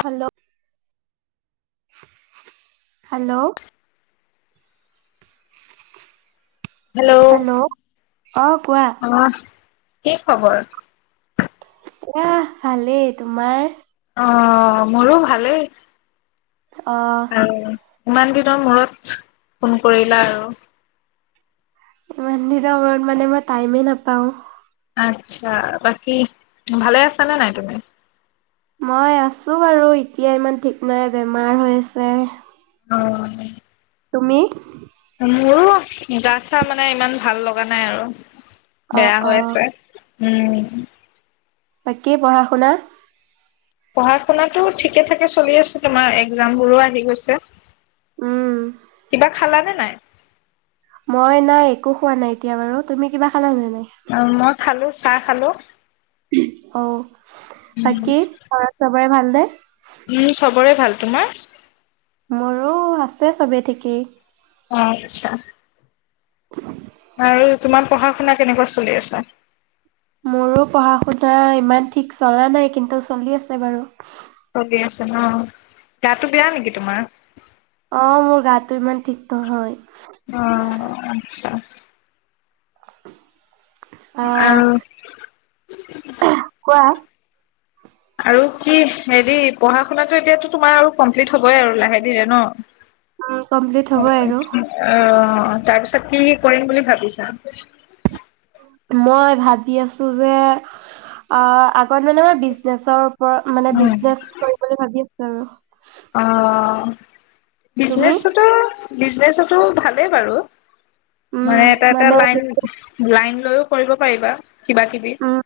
Hello hello hello অ কোৱা অ'। কি খবৰ? এয়া ভালেই তোমাৰ? অ' মোৰো ভালেই। অ'। আৰু ইমান দিনৰ মূৰত ফোন কৰিলা আৰু। ইমান দিনৰ মূৰত মানে মই টাইমে নাপাও। আচ্ছা বাকী ভালে আছা নে নাই তুমি? মই আছো বাৰু এতিয়া ইমান ঠিক নাই বেমাৰ হৈ আছে। অ'। তুমি? মোৰো গা চা মানে ইমান ভাল লগা নাই আৰু। অ বেয়া অ হৈ আছে। উম। বাকী পঢ়া শুনা। পঢ়া শুনাাটো ঠিকে ঠাকে চলি আছে, তোমাৰ একজামবোৰো আহি গৈছে। উম কিবা খালা নে। নাই মই নাই একো খোৱা নাই এতিয়া বাৰু, তুমি কিবা খালা নে নাই। অঁ, মই খালো চাহ খালো। অঁ। বাকী [unintelligible] চবৰে ভাল নে উম চব বৰে ভাল তোমাৰ? মোৰো আছে চবে ঠিকেই। আচ্ছা। [inaudible] আৰু তোমাৰ পঢ়া-শুনা কেনেকুৱা চলি আছে। মোৰো পঢ়া-শুনা ইমান ঠিক চলা নাই কিন্তু চলি আছে বাৰু। চলি আছে ন' গাতটো বেয়া নেকি তোমাৰ অ', মোৰ গাটো ইমান ঠিক নহয়। অ', আচ্ছা। আহ অ'। [inaudible] [inaudible] কি হেৰি পঢ়া শুনাটো এতিয়াতো তোমাৰ আৰু কমপ্লিট হ'বই আৰু লাহে ধীৰে ন'। উম কমপ্লিট অ'। হ'বই আৰু অ', তাৰ পিছত কি কৰিম বুলি ভাবিছা? মই ভাবি আছোঁ যে অ', আগত মানে মই বিজনেছৰ ৰত মানে উম, বিজনেচ কৰি বুলি ভাবিম। অ'। অ'। তুমি বিজনেচতো বিজনেচতো ভালেই বাৰু। মানে এটা এটা লাইন, লাইন। লৈও কৰিব পাৰিবা। কিবা কিবি। উম,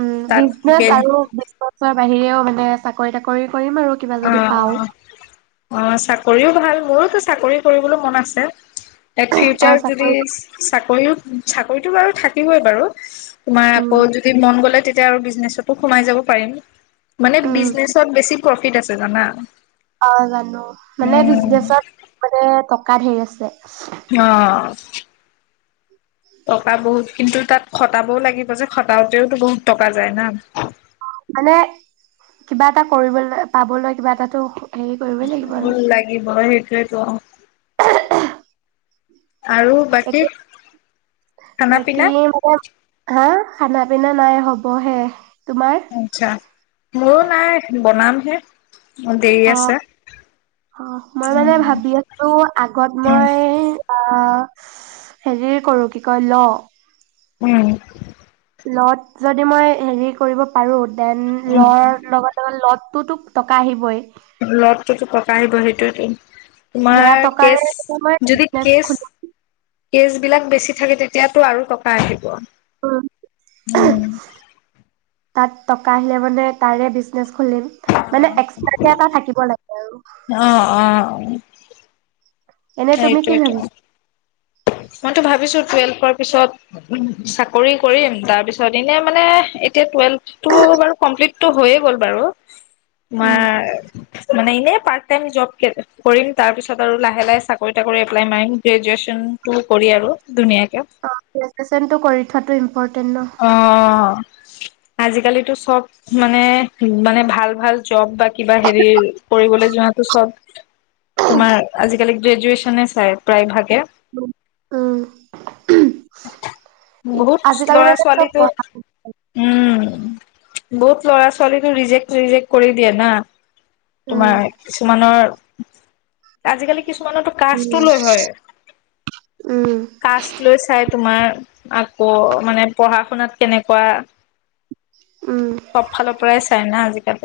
উম, তাত বে বিজনেচ আৰু বিশৰ বাহিৰেও মানে চাকৰি তাকৰি কৰিম আৰু কিবা যদি অ', পাও অ', চাকৰিও ভাল মোৰো চাকৰি কৰিবলৈ মন আছে। এ, অ ফিউচাৰ যদি চাকৰি চাকৰিও চাকৰিতটো বাৰু থাকিবই বাৰু। তোমাৰ উম আকৌ যদি মন গ'লে তে এতিয়া আৰু বিজনেচটো সোমাই যাব পাৰিম। মানে উম বিজনেচত বেছি টি আছে জানা অ', জানো মানে উম। বিজনেচত মানে ট কা ধেৰ আছে। অ'। টকা বহুত কিন্তু তাত খটাবও লাগিব যে খটাওতেওতো বহুত টকা যায় না। মানে কিবা এটা কৰিবলৈ পাবলৈ কিবা এটাতো হেৰি কৰিবই লাগিব আৰু ভুল লাগিব সেইটোৱে ব অ আৰু একো বাকী খানা বাকী পিনা মানে হা খানা পিনা নাই হ'বহে তোমাৰ আচ্ছা মোৰো নাই বনাম হে অ অ মই মানে উম, ভাবি আছোঁ আগত উম। মই আ হেৰি কৰো কি কয় ল উম লত যদি মই হেৰি কৰিব পাৰোঁ দেন উম, লৰ লগত লগত তো তোক টকা আহিবই লড টোতো টকা আহিবই সেইটোৱেটো সেয়া তোমাৰ টকাৰে কেচ মই যদি বিজনেচ কেচ কেজ বিলাক বেছি থাকে তেতিয়াটো আৰু টকা আহিব খুলিম উম তাত টকা আহিলে মানে তাৰে বিজনেছ খুলিম মানে এক্সট্ৰাকে এটা থাকিব লাগে আৰু অ', অ', এনে তুমি কি সেইটোৱেতো ভাবিছা মইতো ভাবিছো টুৱেলফৰ পিছত চাকৰি কৰিম তাৰপিছত এনে মানে এতিয়া টুৱেলফটো বাৰু কমপ্লিত টো হৈয়ে গ'ল বাৰু উম তোমাৰ মানে এনে পাৰ্ট টাইম জব কৰিম তাৰপিছত আৰু লাহে লাহে চাকৰি তাকৰি এপ্লাই মাৰিম গ্ৰেজোৱেচন টো কৰি আৰু ধুনীয়াকে অ গ্ৰেজোৱেচনটো কৰি থোৱাটো ইম অ আজিকালিতো চব মানে মানে ভাল ভাল জব বা কিবা হেৰি কৰিবলৈ যোৱাটো চব তোমাৰ আজিকালি গ্ৰেজুৱেচনে চাই প্ৰায় ভাগে উম বহুত আজিকালি ল'ৰা মানে চব ছোৱালীটো বনা উম বহুত ল'ৰা ছোৱালীটো ৰিজেক্ট ৰিজেক্ট কৰি দিয়ে না উম, তোমাৰ কিছুমানৰ আজিকালি কিছুমানো তু কাষ্টো লৈ হয় উম, কাষ্ট লৈ চাই তোমাৰ আকৌ মানে পঢ়া শুনাত কেনেকুৱা উম। সব ফালৰ পৰাই চাই না আজিকালি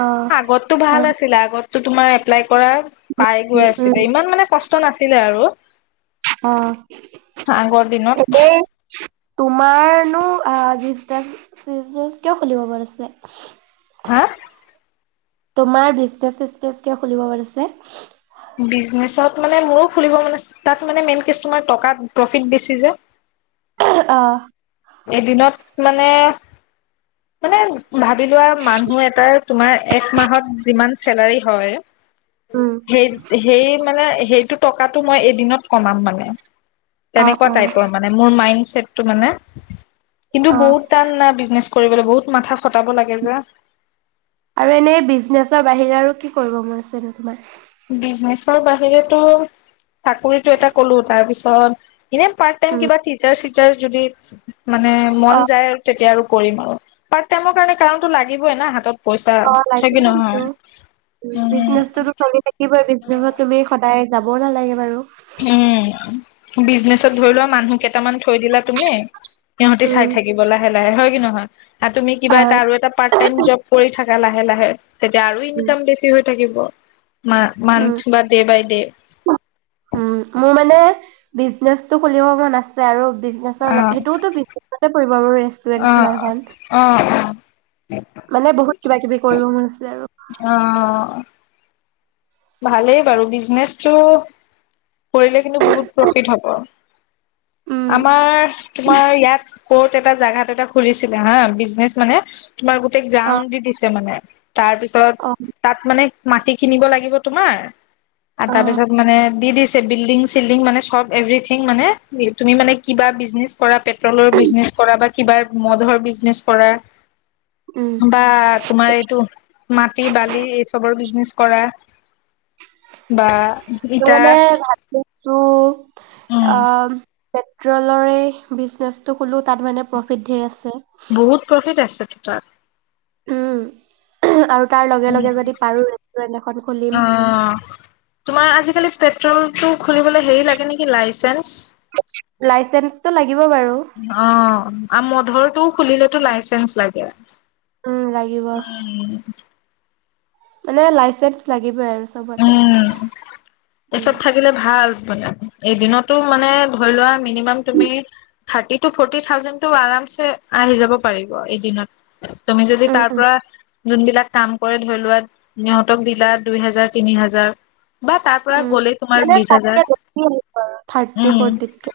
অ', আগততো ভাল হয়। আছিলে আগত তহ তোমাৰ এপ্লাই পৰা পাই গৈ উম, আছিলে ইমান মানে কষ্ট তহ নাছিলে আৰু অহ আগৰ দিনত হ'বও তোমাৰনো আহ বিজিনেচ চিজিনেচ কিয় খুলিব মন আছিলে। হা তোমাৰ বিজনেচ চিজনেচ কিয় খুলিব মন আছে? বিজনেছত মানে মোৰো খুলিব মানে তাত মানে মেইন কেচ তোমাৰ টকা প্ৰফিট বেছি যে অহ এদিনত মানে মানে ভা ভাবি লোৱা মানুহ এটাৰ তোমাৰ এক মাহত যিমান চেলাৰী হয় উম, সেই, সেই মানেই সেইটো এইটো টকাটো মই এদিনত কমাম মানে অ', তেনেকুৱা অ', টাইপৰ মানে মোৰ মাইন্ড চটটো মানে [unintelligible] কিন্তু অ', বহুত টান‌ না বিজনেছ কৰিবলৈ বহুত মাথা খটাব লাগে যে আৰু এনেই বিজনেছৰ বাহিৰে আৰু কি কৰিব মোৰ আছিল নো তোমাৰ? বিজনেচৰ বাহিৰেটো চাকৰিটো এটা কলো তাৰপিছত ইনে পাৰটাইম উম, কিবা টিচাৰ চিচাৰ তই যদি মানে মন অ', যায় আৰু তেতিয়া আৰু কৰিম আৰু পাৰ্ট টাইমৰ কাৰণে কাৰণটো লাগিবই না হাতত পইচা অ', লাগিব থাকে কিন্তু। নহয়, উম কি কয় বিজনেছত তুমি সদায় যাব নালাগে বাৰু উম বিজনেচত ধৰি লোৱা মানুহ কেইটামান থৈ দিলা তুমি, সিহঁতি উম, চাই থাকিব লাহে লাহে হয় কি নহয় তুমি কিবা হয়, এটা আৰু এটা পাৰ্ট টাইম জব কৰি থাকা লাহে লাহে। তেতিয়া আৰু উম, ইনকাম বেছি হৈ। থাকিব। মা উম। মান্থ বা ডে বাই ডে। উম মোৰ মানে বিজনেচটো খুলিব মন আছে আৰু। বিজনেছৰ [inaudible] অ সেইটোওতো বিজনেজতে পৰিব। মোৰ ৰেষ্টুৰেন্ট অ খোলা এখন। অ অ। মানে বহুত কিবা কিবি কৰিব মন আছে আৰু। অ অ। ভালেই বাৰু বিজনেচটো, কৰিলে কিন্তু বহুত প্ৰফিট হ'ব। উম, আমাৰ তোমাৰ ইয়াত ক'ত এটা জোগাত এটা খুলিছিলে হা, বিজনেচ মানে। তোমাৰ গোটেই অ', গ্ৰাউণ্ড দি দিছে মানে। তাৰ পিছত অ', তাত মানে, মাটি কিনিব লাগি। তোমাৰ? আৰু অ', তাৰপিছত মানে দি দিছ। চে বুইল্ডিং চিল্ডিং মানে চব এভ্ৰুঠিং মানে, তুমি মানে কিবা বিজনেছ কৰা পেট্ৰৰ বিজনেছ কৰা বা কিবা মধৰ বিজনেছ কৰা। উম। বা তোমাৰ এইটো মাটি বালি এই চবৰ বিজনেচ কৰা। বা। ত মানে ইটাৰ ভাবি আছোঁ। উম আহ পেট্ৰলৰে বিজনেচটো খোলো তাত মানে প্ৰফিট ঢেৰ আছে। বহুত প্ৰফিট আছে। তাত উম [unintelligible] আৰু তাৰ লগে লগে উম যদি পাৰো ৰেষ্টুৰেন্ট এখন অ খুলিম। তোমাৰ আজিকালি পেট্ৰলটো খুলিবলে হেৰি লাগে নেকি? লাইচেন্স? লাইচেন্ঞ্চো লাগি। অ আ মধুৰ। টো খুলিলেটো লাইচেঞ্চ লাগে। উম, লাগিব উম মানে লাইচেন্স লাগিবই আৰু। চবতে। উম উম। এছত থাকিলে ভাল। এদিনতো মানে ধৰি লোৱা মিনিমাম তুমি থাৰ্তি টো ফৌৰটি থাউজেণ্ড টো আৰামচে আহি যাব পাৰিব এদিনত। তুমি যদি উম, তাৰ উম। পৰা যোনবিলাক কাম কৰে ধৰি লোৱা। ত সিহঁতক দিলা দুই হেজাৰ, তিনি হাজাৰ। বা তাৰ পৰা উম। গ'লেই তোমাৰ মানে বিশ হাজাৰ তাতকে বেছি আহিব আৰু থাৰ্টি উম। ফৰ্টিতকে।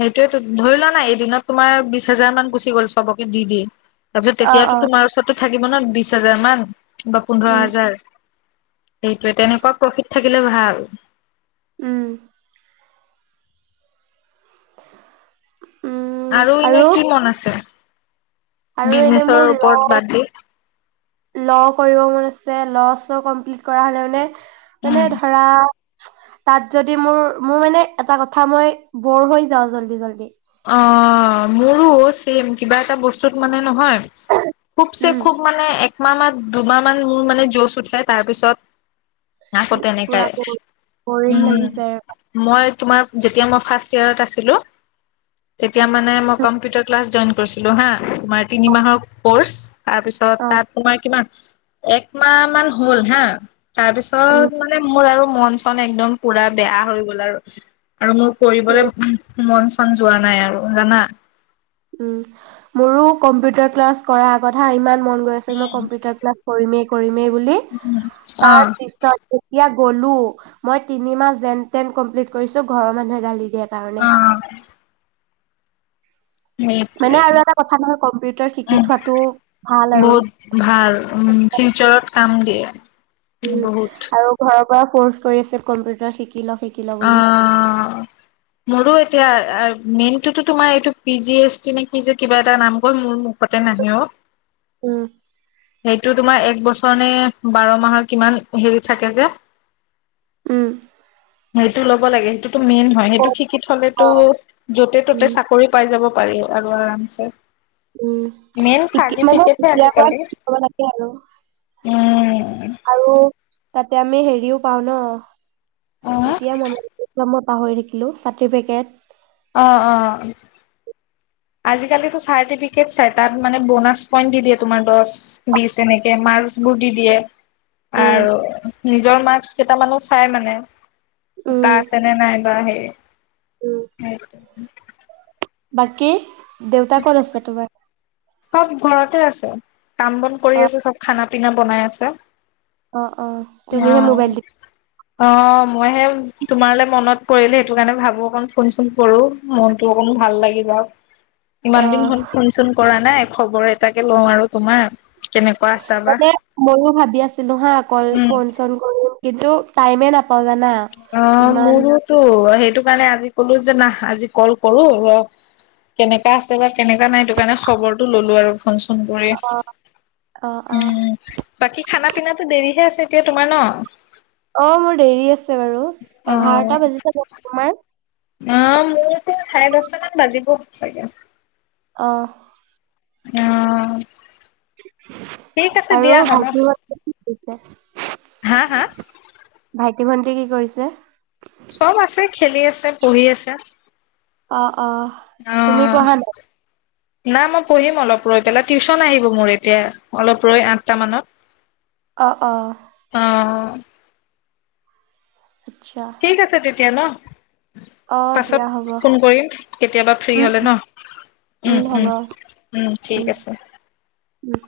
সেইটোয়েটো ধৰি লোৱা না এদিনত তোমাৰ বিশ হেজাৰ মান গুচি গ'ল চবকে দি দি। তাৰপিছত অ', তেতিয়াও টো অ', তোমাৰ ওচৰত থাকিব ন বিশ হাজাৰ মান। বা পোন্ধৰ উম, হাজাৰ। সেইটোৱে তেনেকুৱা প্ৰফিট থাকিলে ভাল। উম। [unintelligible] আৰু এনে কি মন আছে? আৰু এনে বিজনেছৰ মোৰ ল ওপৰত বাদ দি। ল' কৰিব মন আছে ল' চ কমপ্লিট কৰা হলে মানে মানে উম। ধৰা তাত যদি মোৰ মোৰ মানে এটা কথা মই বৰ হৈ যাও জল্দি জল্দি। অ মোৰো ছেম কিবা এটা বস্তুত মানে নহয়। খুব চে উম, খুব মানে একমাহ মাহ দুমাহ মান মোৰ মানে জজ উঠে তাৰপিছত আকৌ পুৰা তেনেকাই বৰিং লাগি যায় উম মই তোমাৰ যেতিয়া মই ফাৰ্ষ্ট ইয়েৰত আছিলোঁ তেতিয়া মানে মই কম্পিউটাৰ ক্লাছ জইন কৰিছিলো হা তোমাৰ তিনিমাহৰ ক'ৰ্চ। তাৰপিছত অ', তাত তোমাৰ কিমান। একমাহ মান হ'ল হা তাৰ উম, পিছত মানে মোৰ আৰু মন চন একদম পুৰা বেয়া হৈ গ'ল আৰু আৰু মোৰ কৰিবলে মন চন যোৱা নাই আৰু জানা। উম মোৰো কম্পিউটাৰ ক্লাছ কৰাৰ কথা ইমান মন গৈ আছিল মই কম্পিউটাৰ ক্লাছ কৰিমেই কৰিমে। বুলি অ তাৰ পিছত এতিয়া গ'লো মই তিনি মাহ যেন তেন কমপ্লিট কৰিছো ঘৰৰ মানুহে গালি দিয়ে। কাৰণে। অ মানে আৰু এটা কথা নহয় কম্পিউটাৰ উ শিকি থোৱাটো ভাল আৰু বহুত ভাল উ ফিউচাৰত। কামগে। উম আৰু ঘৰৰ। কৰ্চ কৰি আছে কম্পিউটাৰ শিক। অ মোৰো এতিয়া। মেইন টোতো তোমাৰ এইটো পি জি এছ টি নেকি যে কিবা এটা নাম গ'ল মোৰ মুখতে নাহে অ। উম। সেইটো তোমাৰ এক বছৰ নে বাৰ মাহৰ কিমান হেৰি থাকে যে। উম। সেইটো ল'ব লাগে সেইটো। মেইন হয় সেইটো শিকি থলেতো অ', য'তে ত'তে উম চাকৰি পাই যাব। পাৰ আৰু আৰামছে। মেইন উমতিয়া মানে চাৰ্টিফিকেটহে এতিয়াৰ পৰা আজিকালি সিকিব লাগে। আৰু। উম। আৰু। তাতে আমি হেৰিও পাওঁ ন। অ এতিয়া মনামত। পাহৰি থাকিলোঁ চাৰ্টিফিকেট। অ, অ। আজিকালো চাৰটিফিকেট চ তাত মানে বনাছ পইণ্ট দি দিয়ে্ তোমাৰ দ বি এনেকে ম্কোৰ দি দিয়ে। উম আৰু নিজৰ মাৰ্কচ কেইটামানো। চাই মানে। শুকা উম আছে নে নাই বা হেৰি। উম [unintelligible] সেইটো। বাকী। দেউতা ক'ত আছে তোমাৰ। সব ঘৰতে আছে। কাম বন অ কৰি আছো চব খানা। পনা বনাই আছে। অহ। অ অ তুমিহে মোবাইল দি। অ মইহে তোমাৰাল মনত পৰিল সেইটো। কাৰণে ভাবো অকণ ফোন চোন কৰো মনটো অকণ ভাল লাগি যাওক। ইমান দিন অ', হল ফোন চোন কৰা নাই খবৰ এটাকে লও আৰু তোমাৰ কেনেকুৱা আছা বা মানে ময়ো ভাবি আছিলো হা আকৌ উম ফোন চোন কৰিম কিন্তু টাইমে নাপ অ মোৰ তো সেই টো কাৰণে আজি কলো যে না আজি কল কৰো কেনেকা আছে বা কেনেকা নাই সেইটো কাৰণে খবৰটো ললো আৰু ফোন চোন কৰি অ', অ', অ', উম বাকী খানা পিনাতো দেৰিহে আছে এতিয়া তোমাৰ ন অ মোৰ দেৰি আছে বাৰু এঘাৰটা অ বাজিছে দিয়ক তোমাৰ অ মোৰতো চাৰে দহটামান বাজিব চাগে অ অম আৰু ভাগৰুৱা যেনো লাগিছে যে হা হা প্ৰতি ভন্তি কি কৰিছে চব আছে খেলি আছে পঢ়ি আছে অ অ তুমি অ', পঢ়া নাই না মই পঢ়িম অলপ ৰৈ পেলাই টিউশ্যন আহিব মোৰ এতিয়া অলপ ৰৈ আঠটা মানত অ অ [unintelligible] আচ্ছা ঠিক আছে তেতিয়া ন অ', দিয়া পাছত হ'ব ফোন কৰিম কেতিয়াবা ফ্ৰী উম, হলে ন উম, উ হ'ব উ উ উম, ঠিক আছে উম